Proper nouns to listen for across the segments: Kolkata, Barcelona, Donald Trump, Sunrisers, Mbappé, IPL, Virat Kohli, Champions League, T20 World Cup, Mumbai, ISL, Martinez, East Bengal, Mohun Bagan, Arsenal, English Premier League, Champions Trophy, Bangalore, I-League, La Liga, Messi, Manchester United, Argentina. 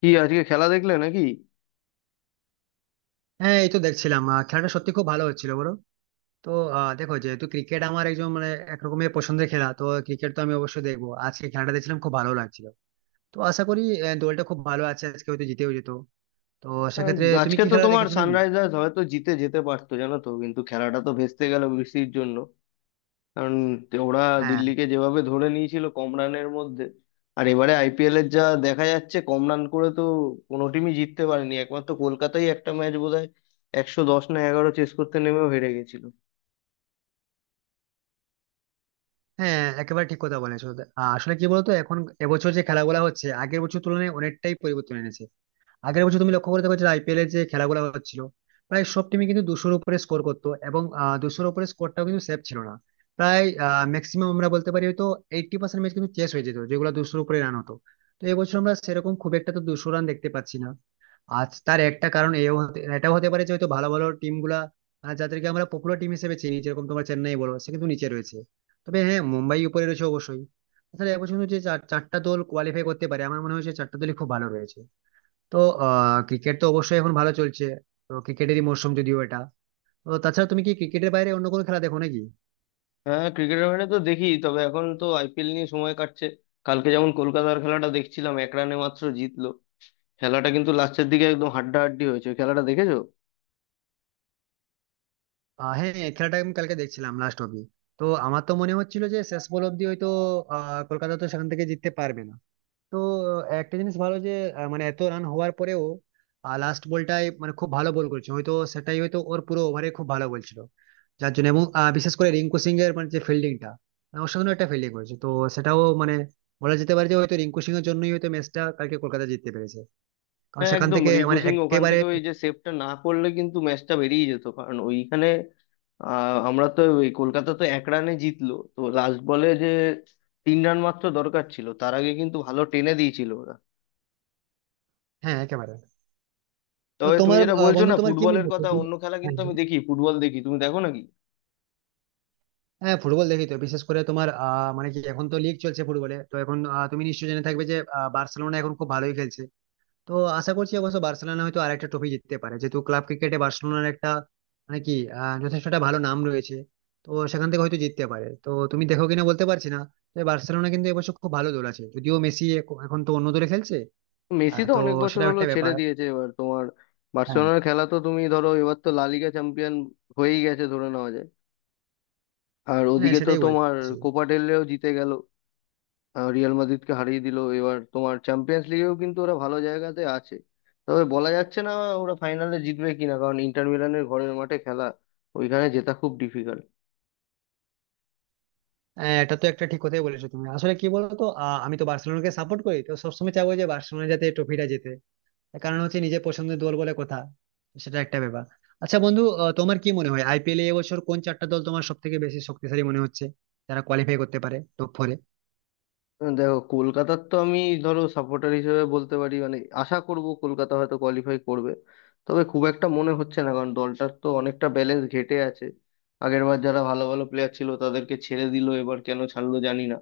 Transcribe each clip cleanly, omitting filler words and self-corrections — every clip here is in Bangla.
কি আজকে খেলা দেখলে নাকি? হ্যাঁ, এই তো দেখছিলাম, খেলাটা সত্যি খুব ভালো হচ্ছিল বলো। তো দেখো, যেহেতু ক্রিকেট আমার একজন মানে একরকমের পছন্দের খেলা, তো ক্রিকেট তো আমি অবশ্যই দেখবো। আজকে খেলাটা দেখছিলাম, খুব ভালো লাগছিল। তো আশা করি দলটা খুব ভালো আছে, আজকে হয়তো জিতেও যেত। তো আহ, সেক্ষেত্রে তুমি আজকে কি তো খেলা তোমার দেখেছো নাকি? সানরাইজার্স হয়তো জিতে যেতে পারতো জানো তো, কিন্তু খেলাটা তো ভেস্তে গেল বৃষ্টির জন্য। কারণ ওরা হ্যাঁ। দিল্লিকে যেভাবে ধরে নিয়েছিল কম রানের মধ্যে। আর এবারে আইপিএল এর যা দেখা যাচ্ছে, কম রান করে তো কোনো টিমই জিততে পারেনি, একমাত্র কলকাতাই একটা ম্যাচ বোধহয় 110 না 11 চেস করতে নেমেও হেরে গেছিল। হ্যাঁ, একেবারে ঠিক কথা বলেছো। আসলে কি বলতো, এখন এবছর যে খেলাগুলো হচ্ছে, আগের বছর তুলনায় অনেকটাই পরিবর্তন এনেছে। আগের বছর তুমি লক্ষ্য করে দেখো যে আইপিএলের যে খেলাগুলো হচ্ছিল, প্রায় সব টিমই কিন্তু দুশোর উপরে স্কোর করতো, এবং দুশোর উপরে স্কোরটাও কিন্তু সেফ ছিল না। প্রায় ম্যাক্সিমাম আমরা বলতে পারি হয়তো 80% ম্যাচ কিন্তু চেস হয়ে যেত, যেগুলো দুশোর উপরে রান হতো। তো এবছর আমরা সেরকম খুব একটা তো দুশো রান দেখতে পাচ্ছি না। আজ তার একটা কারণ এও হতে এটাও হতে পারে যে হয়তো ভালো ভালো টিম গুলা, যাদেরকে আমরা পপুলার টিম হিসেবে চিনি, যেরকম তোমার চেন্নাই বলো, সে কিন্তু নিচে রয়েছে। তবে হ্যাঁ, মুম্বাই উপরে রয়েছে অবশ্যই। তাহলে এবছর কিন্তু যে চারটা দল কোয়ালিফাই করতে পারে, আমার মনে হয় যে চারটা দলই খুব ভালো রয়েছে। তো আহ, ক্রিকেট তো অবশ্যই এখন ভালো চলছে। তো ক্রিকেটেরই মরশুম যদিও এটা। তো তাছাড়া তুমি কি ক্রিকেটের বাইরে অন্য কোনো খেলা দেখো নাকি? হ্যাঁ, ক্রিকেটের বাইরে তো দেখি, তবে এখন তো আইপিএল নিয়ে সময় কাটছে। কালকে যেমন কলকাতার খেলাটা দেখছিলাম, 1 রানে মাত্র জিতলো। খেলাটা কিন্তু লাস্টের দিকে একদম হাড্ডাহাড্ডি হয়েছে, ওই খেলাটা দেখেছো? হ্যাঁ, এই খেলাটা আমি কালকে দেখছিলাম লাস্ট অব্দি। তো আমার তো মনে হচ্ছিল যে শেষ বল অব্দি হয়তো আহ, কলকাতা তো সেখান থেকে জিততে পারবে না। তো একটা জিনিস ভালো যে মানে এত রান হওয়ার পরেও লাস্ট বলটায় মানে খুব ভালো বল করেছে, হয়তো সেটাই, হয়তো ওর পুরো ওভারে খুব ভালো বলছিল। যার জন্য এবং বিশেষ করে রিঙ্কু সিং এর মানে যে ফিল্ডিংটা, অসাধারণ একটা ফিল্ডিং করেছে। তো সেটাও মানে বলা যেতে পারে যে হয়তো রিঙ্কু সিং এর জন্যই হয়তো ম্যাচটা কালকে কলকাতা জিততে পেরেছে। কারণ হ্যাঁ সেখান একদম, থেকে রিকু মানে সিং ওখান একেবারে। থেকে ওই যে সেভটা না করলে কিন্তু ম্যাচটা বেরিয়ে যেত, কারণ ওইখানে আমরা তো ওই, কলকাতা তো 1 রানে জিতলো তো, লাস্ট বলে যে 3 রান মাত্র দরকার ছিল, তার আগে কিন্তু ভালো টেনে দিয়েছিল ওরা। হ্যাঁ, একেবারে। তো তবে তুমি তোমার যেটা বলছো বন্ধু, না তোমার কি মনে ফুটবলের হচ্ছে কথা, যে-? অন্য খেলা হ্যাঁ। কিন্তু আমি দেখি, ফুটবল দেখি, তুমি দেখো নাকি? হ্যাঁ, ফুটবল দেখি তো, বিশেষ করে তোমার মানে কি এখন তো লিগ চলছে ফুটবলে, তো এখন তুমি নিশ্চয়ই জেনে থাকবে যে বার্সেলোনা এখন খুব ভালোই খেলছে। তো আশা করছি অবশ্য বার্সেলোনা হয়তো আরেকটা ট্রফি জিততে পারে, যেহেতু ক্লাব ক্রিকেটে বার্সেলোনার একটা মানে কি যথেষ্ট একটা ভালো নাম রয়েছে। তো সেখান থেকে হয়তো জিততে পারে, তো তুমি দেখো কিনা বলতে পারছি না। তো এই বার্সেলোনা কিন্তু এবছর খুব ভালো দল আছে, যদিও মেসি এখন তো অন্য দলে খেলছে। মেসি তো তো অনেক বছর সেটাও হলো একটা ছেড়ে ব্যাপার। দিয়েছে, এবার তোমার হ্যাঁ। বার্সেলোনার খেলা তো তুমি ধরো, এবার তো লা লিগা চ্যাম্পিয়ন হয়েই গেছে ধরে নেওয়া যায়। আর হ্যাঁ, ওদিকে তো সেটাই তোমার বলছি। কোপা ডেল রেও জিতে গেল, রিয়াল মাদ্রিদকে হারিয়ে দিল। এবার তোমার চ্যাম্পিয়ন্স লিগেও কিন্তু ওরা ভালো জায়গাতে আছে, তবে বলা যাচ্ছে না ওরা ফাইনালে জিতবে কিনা, কারণ ইন্টার মিলানের ঘরের মাঠে খেলা, ওইখানে জেতা খুব ডিফিকাল্ট। হ্যাঁ, এটা তো একটা ঠিক কথাই বলেছো তুমি। আসলে কি বলতো, আমি তো বার্সেলোনাকে সাপোর্ট করি, তো সবসময় চাইবো যে বার্সেলোনা যাতে ট্রফিটা জেতে। তার কারণ হচ্ছে নিজের পছন্দের দল বলে কথা। সেটা একটা ব্যাপার। আচ্ছা বন্ধু, তোমার কি মনে হয় আইপিএল এ এবছর কোন চারটা দল তোমার সব থেকে বেশি শক্তিশালী মনে হচ্ছে, যারা কোয়ালিফাই করতে পারে টপ ফোরে? দেখো কলকাতার তো আমি ধরো সাপোর্টার হিসেবে বলতে পারি, মানে আশা করব কলকাতা হয়তো কোয়ালিফাই করবে, তবে খুব একটা মনে হচ্ছে না কারণ দলটার তো অনেকটা ব্যালেন্স ঘেটে আছে। আগেরবার যারা ভালো ভালো প্লেয়ার ছিল তাদেরকে ছেড়ে দিল, এবার কেন ছাড়লো জানি না।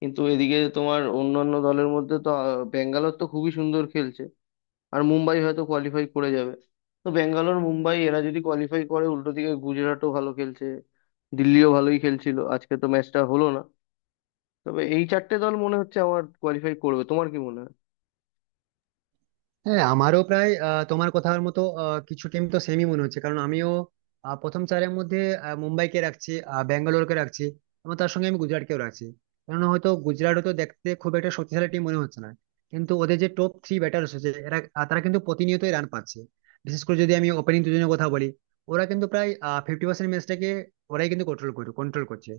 কিন্তু এদিকে তোমার অন্যান্য দলের মধ্যে তো ব্যাঙ্গালোর তো খুবই সুন্দর খেলছে, আর মুম্বাই হয়তো কোয়ালিফাই করে যাবে। তো ব্যাঙ্গালোর মুম্বাই এরা যদি কোয়ালিফাই করে, উল্টো দিকে গুজরাটও ভালো খেলছে, দিল্লিও ভালোই খেলছিল, আজকে তো ম্যাচটা হলো না। তবে এই চারটে দল মনে হচ্ছে আমার কোয়ালিফাই করবে, তোমার কি মনে হয়? হ্যাঁ, আমারও প্রায় তোমার কথার মতো কিছু টিম তো সেমই মনে হচ্ছে, কারণ আমিও প্রথম চারের মধ্যে মুম্বাইকে রাখছি, ব্যাঙ্গালোরকে রাখছি, এবং তার সঙ্গে আমি গুজরাটকেও রাখছি। কারণ হয়তো গুজরাট হয়তো দেখতে খুব একটা শক্তিশালী টিম মনে হচ্ছে না, কিন্তু ওদের যে টপ থ্রি ব্যাটার হচ্ছে এরা, তারা কিন্তু প্রতিনিয়তই রান পাচ্ছে। বিশেষ করে যদি আমি ওপেনিং দুজনের কথা বলি, ওরা কিন্তু প্রায় 50% ম্যাচটাকে ওরাই কিন্তু কন্ট্রোল করছে।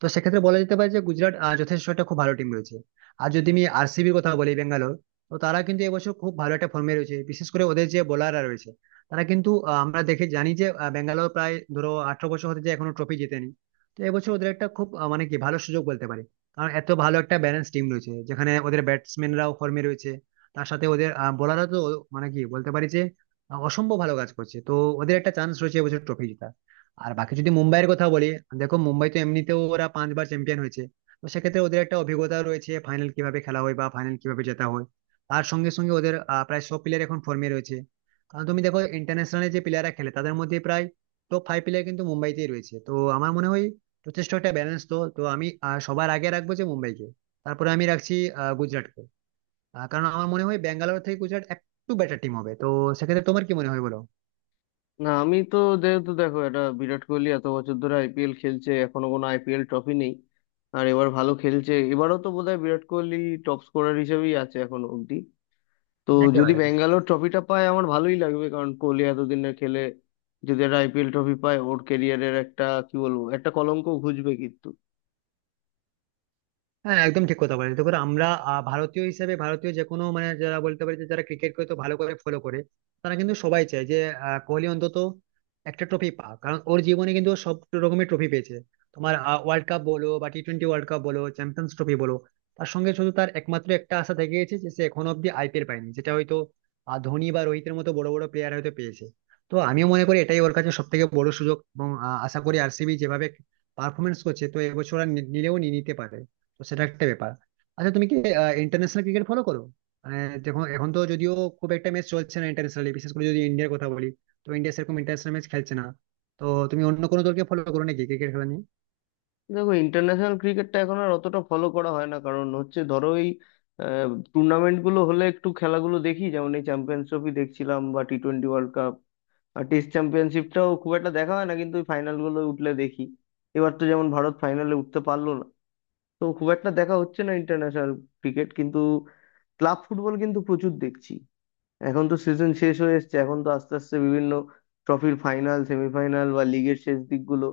তো সেক্ষেত্রে বলা যেতে পারে যে গুজরাট যথেষ্ট একটা খুব ভালো টিম রয়েছে। আর যদি আমি আরসিবির কথা বলি, বেঙ্গালোর, তো তারা কিন্তু এবছর খুব ভালো একটা ফর্মে রয়েছে, বিশেষ করে ওদের যে বোলাররা রয়েছে। তারা কিন্তু আমরা দেখে জানি যে ব্যাঙ্গালোর প্রায় ধরো 18 বছর হতে যে এখনো ট্রফি জেতেনি। তো এবছর ওদের একটা খুব মানে কি ভালো সুযোগ বলতে পারি। কারণ এত ভালো একটা ব্যালেন্স টিম রয়েছে, যেখানে ওদের ব্যাটসম্যানরাও ফর্মে রয়েছে, তার সাথে ওদের বোলাররা তো মানে কি বলতে পারি যে অসম্ভব ভালো কাজ করছে। তো ওদের একটা চান্স রয়েছে এবছর ট্রফি জেতার। আর বাকি যদি মুম্বাইয়ের কথা বলি, দেখো মুম্বাই তো এমনিতেও ওরা পাঁচবার চ্যাম্পিয়ন হয়েছে, তো সেক্ষেত্রে ওদের একটা অভিজ্ঞতা রয়েছে ফাইনাল কিভাবে খেলা হয় বা ফাইনাল কিভাবে জেতা হয়। তার সঙ্গে সঙ্গে ওদের প্রায় সব প্লেয়ার এখন ফর্মে রয়েছে। কারণ তুমি দেখো, ইন্টারন্যাশনালে যে প্লেয়াররা খেলে তাদের মধ্যে প্রায় টপ ফাইভ প্লেয়ার কিন্তু মুম্বাইতেই রয়েছে। তো আমার মনে হয় যথেষ্ট একটা ব্যালেন্স, তো তো আমি সবার আগে রাখবো যে মুম্বাইকে। তারপরে আমি রাখছি গুজরাটকে। কারণ আমার মনে হয় ব্যাঙ্গালোর থেকে গুজরাট একটু বেটার টিম হবে। তো সেক্ষেত্রে তোমার কি মনে হয় বলো? না আমি তো, যেহেতু দেখো এটা বিরাট কোহলি এত বছর ধরে আইপিএল খেলছে, এখনো কোনো আইপিএল ট্রফি নেই। আর এবার ভালো খেলছে, এবারও তো বোধহয় বিরাট কোহলি টপ স্কোরার হিসেবেই আছে এখনো অব্দি। তো যদি একেবারে। ব্যাঙ্গালোর ট্রফিটা পায় আমার ভালোই লাগবে, কারণ কোহলি এতদিনে খেলে যদি একটা আইপিএল ট্রফি পায়, ওর ক্যারিয়ারের একটা কি বলবো, একটা কলঙ্ক ঘুচবে কিন্তু। হ্যাঁ, একদম ঠিক কথা বলে, দেখো আমরা ভারতীয় হিসেবে, ভারতীয় যে কোনো মানে যারা বলতে পারি যে যারা ক্রিকেটকে তো ভালো করে ফলো করে, তারা কিন্তু সবাই চায় যে কোহলি অন্তত একটা ট্রফি পাক। কারণ ওর জীবনে কিন্তু ও সব রকমের ট্রফি পেয়েছে, তোমার ওয়ার্ল্ড কাপ বলো বা টি টোয়েন্টি ওয়ার্ল্ড কাপ বলো, চ্যাম্পিয়ন্স ট্রফি বলো। তার সঙ্গে শুধু তার একমাত্র একটা আশা থেকে গেছে যে সে এখনো অব্দি আইপিএল পায়নি, যেটা হয়তো ধোনি বা রোহিতের মতো বড় বড় প্লেয়ার হয়তো পেয়েছে। তো আমিও মনে করি এটাই ওর কাছে সব থেকে বড় সুযোগ, এবং আশা করি আরসিবি যেভাবে পারফরমেন্স করছে, তো এবছর আর নিলেও নিয়ে নিতে পারে। তো সেটা একটা ব্যাপার। আচ্ছা, তুমি কি ইন্টারন্যাশনাল ক্রিকেট ফলো করো? মানে দেখো, এখন তো যদিও খুব একটা ম্যাচ চলছে না ইন্টারন্যাশনালি, বিশেষ করে যদি ইন্ডিয়ার কথা বলি, তো ইন্ডিয়া সেরকম ইন্টারন্যাশনাল ম্যাচ খেলছে না। তো তুমি অন্য কোনো দলকে ফলো করো নাকি ক্রিকেট খেলা নিয়ে? দেখো ইন্টারন্যাশনাল ক্রিকেটটা এখন আর অতটা ফলো করা হয় না, কারণ হচ্ছে ধরো এই টুর্নামেন্ট গুলো হলে একটু খেলাগুলো দেখি, যেমন এই চ্যাম্পিয়ন্স ট্রফি দেখছিলাম বা টি টোয়েন্টি ওয়ার্ল্ড কাপ। আর টেস্ট চ্যাম্পিয়নশিপটাও খুব একটা দেখা হয় না, কিন্তু ওই ফাইনাল গুলো উঠলে দেখি। এবার তো যেমন ভারত ফাইনালে উঠতে পারলো না, তো খুব একটা দেখা হচ্ছে না ইন্টারন্যাশনাল ক্রিকেট, কিন্তু ক্লাব ফুটবল কিন্তু প্রচুর দেখছি। এখন তো সিজন শেষ হয়ে এসেছে, এখন তো আস্তে আস্তে বিভিন্ন ট্রফির ফাইনাল সেমিফাইনাল বা লিগের শেষ দিকগুলো,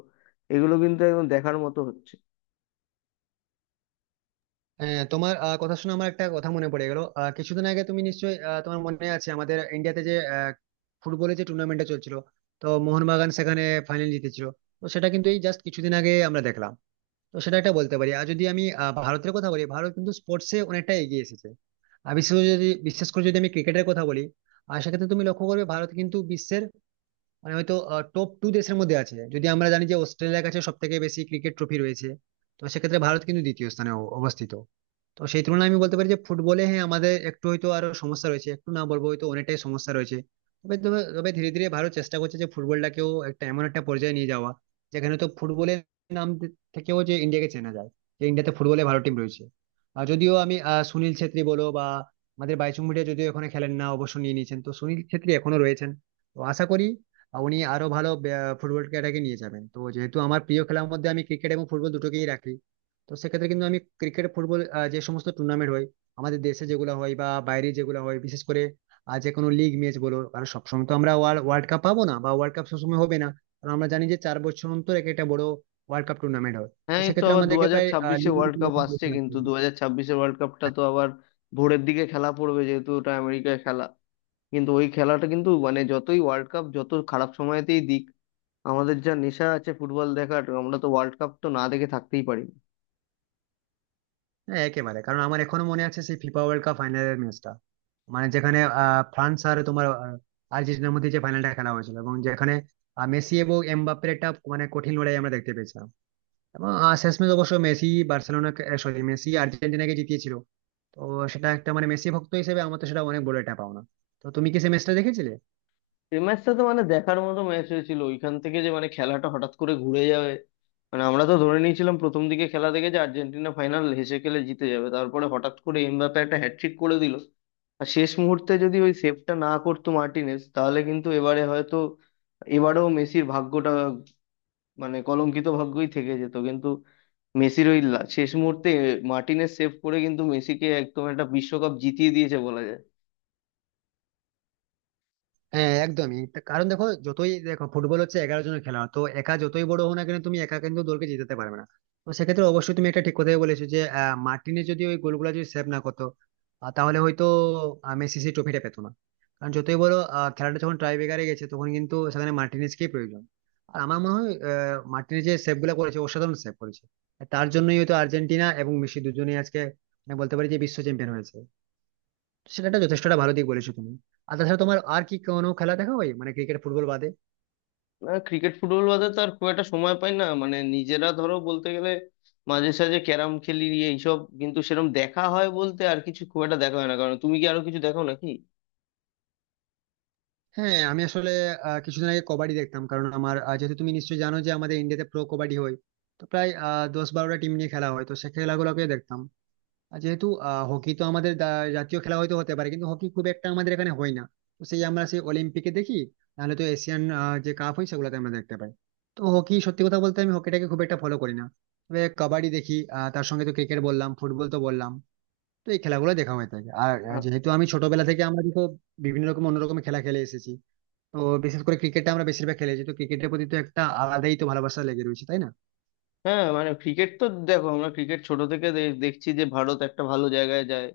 এগুলো কিন্তু একদম দেখার মতো হচ্ছে। হ্যাঁ, তোমার কথা শুনে আমার একটা কথা মনে পড়ে গেল। কিছুদিন আগে তুমি নিশ্চয়ই তোমার মনে আছে আমাদের ইন্ডিয়াতে যে ফুটবলের যে টুর্নামেন্টটা চলছিল, তো মোহনবাগান সেখানে ফাইনাল জিতেছিল। তো সেটা কিন্তু এই জাস্ট কিছুদিন আগে আমরা দেখলাম। তো সেটা একটা বলতে পারি। আর যদি আমি ভারতের কথা বলি, ভারত কিন্তু স্পোর্টসে অনেকটা এগিয়ে এসেছে। আর বিশেষ করে যদি আমি ক্রিকেটের কথা বলি, আর সেক্ষেত্রে তুমি লক্ষ্য করবে ভারত কিন্তু বিশ্বের মানে হয়তো টপ টু দেশের মধ্যে আছে, যদি আমরা জানি যে অস্ট্রেলিয়ার কাছে সব থেকে বেশি ক্রিকেট ট্রফি রয়েছে। তো সেক্ষেত্রে ভারত কিন্তু দ্বিতীয় স্থানে অবস্থিত। তো সেই তুলনায় আমি বলতে পারি যে ফুটবলে, হ্যাঁ, আমাদের একটু হয়তো আরো সমস্যা রয়েছে, একটু না বলবো হয়তো অনেকটাই সমস্যা রয়েছে। তবে তবে তবে ধীরে ধীরে ভারত চেষ্টা করছে যে ফুটবলটাকেও একটা এমন একটা পর্যায়ে নিয়ে যাওয়া, যেখানে তো ফুটবলের নাম থেকেও যে ইন্ডিয়াকে চেনা যায়, যে ইন্ডিয়াতে ফুটবলে ভালো টিম রয়েছে। আর যদিও আমি সুনীল ছেত্রী বলো বা আমাদের বাইচুং ভুটিয়া, যদিও এখানে খেলেন না, অবসর নিয়ে নিয়েছেন, তো সুনীল ছেত্রী এখনো রয়েছেন। তো আশা করি উনি আরো ভালো ফুটবল খেলাটাকে নিয়ে যাবেন। তো যেহেতু আমার প্রিয় খেলার মধ্যে আমি ক্রিকেট এবং ফুটবল দুটোকেই রাখি, তো সেক্ষেত্রে কিন্তু আমি ক্রিকেট ফুটবল যে সমস্ত টুর্নামেন্ট হয় আমাদের দেশে যেগুলো হয় বা বাইরে যেগুলো হয়, বিশেষ করে যে কোনো লিগ ম্যাচ বলো, কারণ সবসময় তো আমরা ওয়ার্ল্ড কাপ পাবো না বা ওয়ার্ল্ড কাপ সবসময় হবে না। কারণ আমরা জানি যে 4 বছর অন্তর এক একটা বড় ওয়ার্ল্ড কাপ টুর্নামেন্ট হয়। তো হ্যাঁ এই তো সেক্ষেত্রে আবার দু আমাদেরকে হাজার প্রায় ছাব্বিশে league এর ওয়ার্ল্ড খেলা কাপ আসছে, দেখতে কিন্তু হবে। 2026-এ ওয়ার্ল্ড কাপটা তো আবার ভোরের দিকে খেলা পড়বে, যেহেতু ওটা আমেরিকায় খেলা। কিন্তু ওই খেলাটা কিন্তু মানে যতই ওয়ার্ল্ড কাপ যত খারাপ সময়তেই দিক, আমাদের যা নেশা আছে ফুটবল দেখার, আমরা তো ওয়ার্ল্ড কাপ তো না দেখে থাকতেই পারি না। হ্যাঁ, একেবারে, কারণ আমার এখনো মনে আছে সেই ফিফা ওয়ার্ল্ড কাপ ফাইনালের ম্যাচটা, মানে যেখানে ফ্রান্স আর তোমার আর্জেন্টিনার মধ্যে যে ফাইনালটা খেলা হয়েছিল, এবং যেখানে মেসি এবং এমবাপ্পের একটা মানে কঠিন লড়াই আমরা দেখতে পেয়েছিলাম। এবং শেষমেশ অবশ্য মেসি বার্সেলোনা, সরি মেসি আর্জেন্টিনাকে জিতিয়েছিল। তো সেটা একটা মানে মেসি ভক্ত হিসেবে আমার তো সেটা অনেক বড় একটা পাওনা। তো তুমি কি সেই ম্যাচটা দেখেছিলে? এই ম্যাচটা তো মানে দেখার মতো ম্যাচ হয়েছিল, ওইখান থেকে যে মানে খেলাটা হঠাৎ করে ঘুরে যাবে, মানে আমরা তো ধরে নিয়েছিলাম প্রথম দিকে খেলা দেখে যে আর্জেন্টিনা ফাইনাল হেসে খেলে জিতে যাবে, তারপরে হঠাৎ করে এমবাপ্পে একটা হ্যাটট্রিক করে দিল। আর শেষ মুহূর্তে যদি ওই সেভটা না করতো মার্টিনেজ, তাহলে কিন্তু এবারে হয়তো এবারেও মেসির ভাগ্যটা, মানে কলঙ্কিত ভাগ্যই থেকে যেত। কিন্তু মেসির ওই শেষ মুহূর্তে মার্টিনেজ সেভ করে কিন্তু মেসিকে একদম একটা বিশ্বকাপ জিতিয়ে দিয়েছে বলা যায়। হ্যাঁ একদমই তা, কারণ দেখো, যতই দেখো ফুটবল হচ্ছে 11 জনের খেলা, তো একা যতই বড় হও না কেন, তুমি একা কিন্তু দলকে জিতাতে পারবে না। তো সেক্ষেত্রে অবশ্যই তুমি একটা ঠিক কথাই বলেছো যে মার্টিনে যদি ওই গোলগুলো যদি সেভ না করতো, তাহলে হয়তো মেসি সেই ট্রফিটা পেতো না। কারণ যতই বড় আহ, খেলাটা যখন টাই ব্রেকারে গেছে, তখন কিন্তু সেখানে মার্টিনেজকেই প্রয়োজন। আর আমার মনে হয় মার্টিনেজ যে সেভ গুলা করেছে, অসাধারণ সেভ করেছে। তার জন্যই হয়তো আর্জেন্টিনা এবং মেসি দুজনেই আজকে মানে বলতে পারি যে বিশ্ব চ্যাম্পিয়ন হয়েছে। সেটা একটা যথেষ্টটা ভালো দিক বলেছো তুমি। আর তাছাড়া তোমার আর কি কোনো খেলা দেখা হয় মানে ক্রিকেট ফুটবল বাদে? না ক্রিকেট ফুটবল বাদে তো আর খুব একটা সময় পাই না, মানে নিজেরা ধরো বলতে গেলে মাঝে সাঝে ক্যারাম খেলি এইসব, কিন্তু সেরকম দেখা হয় বলতে আর কিছু খুব একটা দেখা হয় না। কারণ তুমি কি আরো কিছু দেখো নাকি? হ্যাঁ, আমি আসলে কিছুদিন আগে কবাডি দেখতাম। কারণ আমার যেহেতু তুমি নিশ্চয়ই জানো যে আমাদের ইন্ডিয়াতে প্রো কবাডি হয়, তো প্রায় 10-12টা টিম নিয়ে খেলা হয়, তো সে খেলাগুলোকে দেখতাম। আর যেহেতু হকি তো আমাদের জাতীয় খেলা হয়তো হতে পারে, কিন্তু হকি খুব একটা আমাদের এখানে হয় না। তো সেই আমরা সেই অলিম্পিকে দেখি, নাহলে তো এশিয়ান যে কাপ হয় সেগুলোতে আমরা দেখতে পাই। তো হকি সত্যি কথা বলতে আমি হকিটাকে খুব একটা ফলো করি না, তবে কবাডি দেখি। তার সঙ্গে তো ক্রিকেট বললাম, ফুটবল তো বললাম। তো এই খেলাগুলো দেখা হয়ে থাকে। আর আ- যেহেতু আমি ছোটবেলা থেকে আমরা তো বিভিন্ন রকম অন্য রকম খেলা খেলে এসেছি, তো বিশেষ করে ক্রিকেটটা আমরা বেশিরভাগ খেলেছি, তো ক্রিকেটের প্রতি তো একটা আলাদাই তো ভালোবাসা লেগে রয়েছে তাই না। হ্যাঁ মানে ক্রিকেট তো দেখো, আমরা ক্রিকেট ছোট থেকে দেখছি যে ভারত একটা ভালো জায়গায় যায়।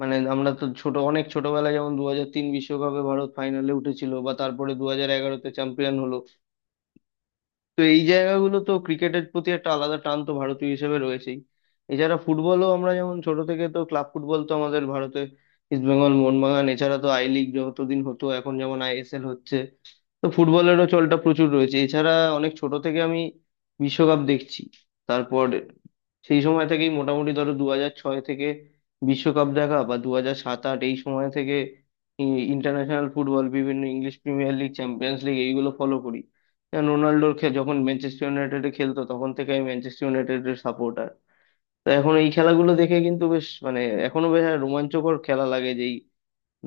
মানে আমরা তো ছোট অনেক ছোটবেলায় যেমন 2003 বিশ্বকাপে ভারত ফাইনালে উঠেছিল, বা তারপরে 2011-তে চ্যাম্পিয়ন হলো। তো এই জায়গাগুলো তো ক্রিকেটের প্রতি একটা আলাদা টান তো ভারতীয় হিসেবে রয়েছেই। এছাড়া ফুটবলও আমরা যেমন ছোট থেকে, তো ক্লাব ফুটবল তো আমাদের ভারতে ইস্ট বেঙ্গল মোহনবাগান, এছাড়া তো আই লিগ যতদিন হতো, এখন যেমন আইএসএল হচ্ছে, তো ফুটবলেরও চলটা প্রচুর রয়েছে। এছাড়া অনেক ছোট থেকে আমি বিশ্বকাপ দেখছি, তারপর সেই সময় থেকেই মোটামুটি ধরো 2006 থেকে বিশ্বকাপ দেখা, বা 2007-08 এই সময় থেকে ইন্টারন্যাশনাল ফুটবল, বিভিন্ন English Premier League Champions League এইগুলো ফলো করি। যেমন রোনাল্ডোর যখন ম্যানচেস্টার ইউনাইটেডে খেলতো, তখন থেকে আমি ম্যানচেস্টার ইউনাইটেডের সাপোর্টার। তো এখন এই খেলাগুলো দেখে কিন্তু বেশ মানে, এখনো বেশ একটা রোমাঞ্চকর খেলা লাগে, যে এই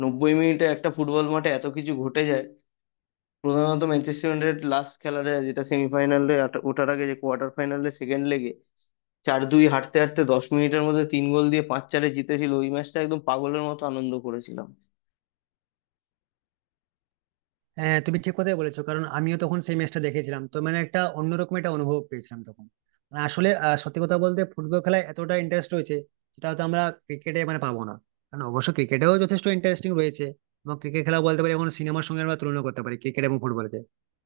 90 মিনিটে একটা ফুটবল মাঠে এত কিছু ঘটে যায়। প্রধানত ম্যানচেস্টার ইউনাইটেড লাস্ট খেলাটা, যেটা সেমিফাইনালে ওঠার আগে যে কোয়ার্টার ফাইনালে সেকেন্ড লেগে 4-2 হাঁটতে হাঁটতে 10 মিনিটের মধ্যে 3 গোল দিয়ে 5-4-এ জিতেছিল, ওই ম্যাচটা একদম পাগলের মতো আনন্দ করেছিলাম। হ্যাঁ, তুমি ঠিক কথাই বলেছো, কারণ আমিও তখন সেই ম্যাচটা দেখেছিলাম, তো মানে একটা অন্যরকম একটা অনুভব পেয়েছিলাম তখন। মানে আসলে সত্যি কথা বলতে ফুটবল খেলায় এতটা ইন্টারেস্ট রয়েছে, যেটা হয়তো আমরা ক্রিকেটে মানে পাবো না। কারণ অবশ্য ক্রিকেটেও যথেষ্ট ইন্টারেস্টিং রয়েছে, এবং ক্রিকেট খেলা বলতে পারি এখন সিনেমার সঙ্গে আমরা তুলনা করতে পারি ক্রিকেট এবং ফুটবলকে।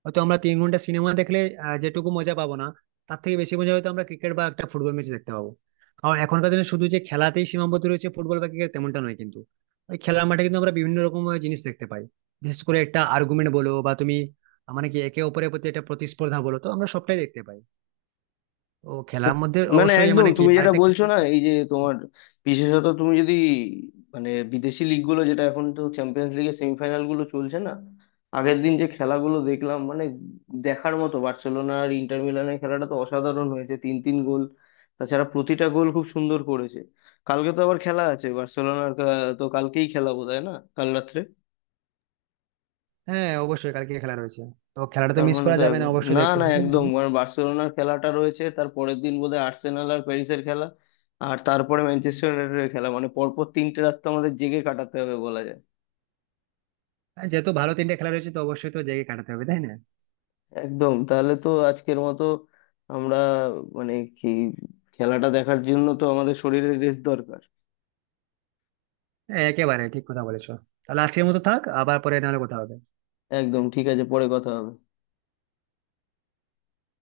হয়তো আমরা 3 ঘন্টা সিনেমা দেখলে যেটুকু মজা পাবো না, তার থেকে বেশি মজা হয়তো আমরা ক্রিকেট বা একটা ফুটবল ম্যাচ দেখতে পাবো। কারণ এখনকার দিনে শুধু যে খেলাতেই সীমাবদ্ধ রয়েছে ফুটবল বা ক্রিকেট তেমনটা নয় কিন্তু, ওই খেলার মাঠে কিন্তু আমরা বিভিন্ন রকম জিনিস দেখতে পাই। বিশেষ করে একটা আর্গুমেন্ট বলো বা তুমি মানে কি একে অপরের প্রতি একটা প্রতিস্পর্ধা বলো, তো আমরা সবটাই দেখতে পাই। তো খেলার মধ্যে মানে অবশ্যই একদম মানে কি তুমি যেটা আরেকটা খেলা। বলছো না এই যে তোমার, বিশেষত তুমি যদি, মানে বিদেশি লিগ গুলো যেটা এখন তো চ্যাম্পিয়ন্স লিগের সেমিফাইনাল গুলো চলছে না, আগের দিন যে খেলাগুলো দেখলাম মানে দেখার মতো, বার্সেলোনা আর ইন্টার মিলানের খেলাটা তো অসাধারণ হয়েছে, 3-3 গোল। তাছাড়া প্রতিটা গোল খুব সুন্দর করেছে। কালকে তো আবার খেলা আছে বার্সেলোনার তো কালকেই খেলা বোধহয় না, কাল রাত্রে। হ্যাঁ, অবশ্যই কালকে খেলা রয়েছে, তো খেলাটা তো তার মিস মানে করা তো যাবে না, এখন, অবশ্যই না দেখতে না হবে। একদম, কারণ বার্সেলোনার খেলাটা রয়েছে, তার পরের দিন বোধহয় আর্সেনাল আর প্যারিসের খেলা, আর তারপরে ম্যানচেস্টার ইউনাইটেডের খেলা, মানে পরপর 3টে রাত তো আমাদের জেগে কাটাতে হবে বলা যায়। হ্যাঁ, যেহেতু ভালো তিনটে খেলা রয়েছে, তো অবশ্যই তো জেগে কাটাতে হবে তাই না। একদম তাহলে তো আজকের মতো, আমরা মানে কি, খেলাটা দেখার জন্য তো আমাদের শরীরের রেস্ট দরকার। হ্যাঁ, একেবারে ঠিক কথা বলেছো। তাহলে আজকের মতো থাক, আবার পরে নাহলে কথা হবে। একদম ঠিক আছে, পরে কথা হবে।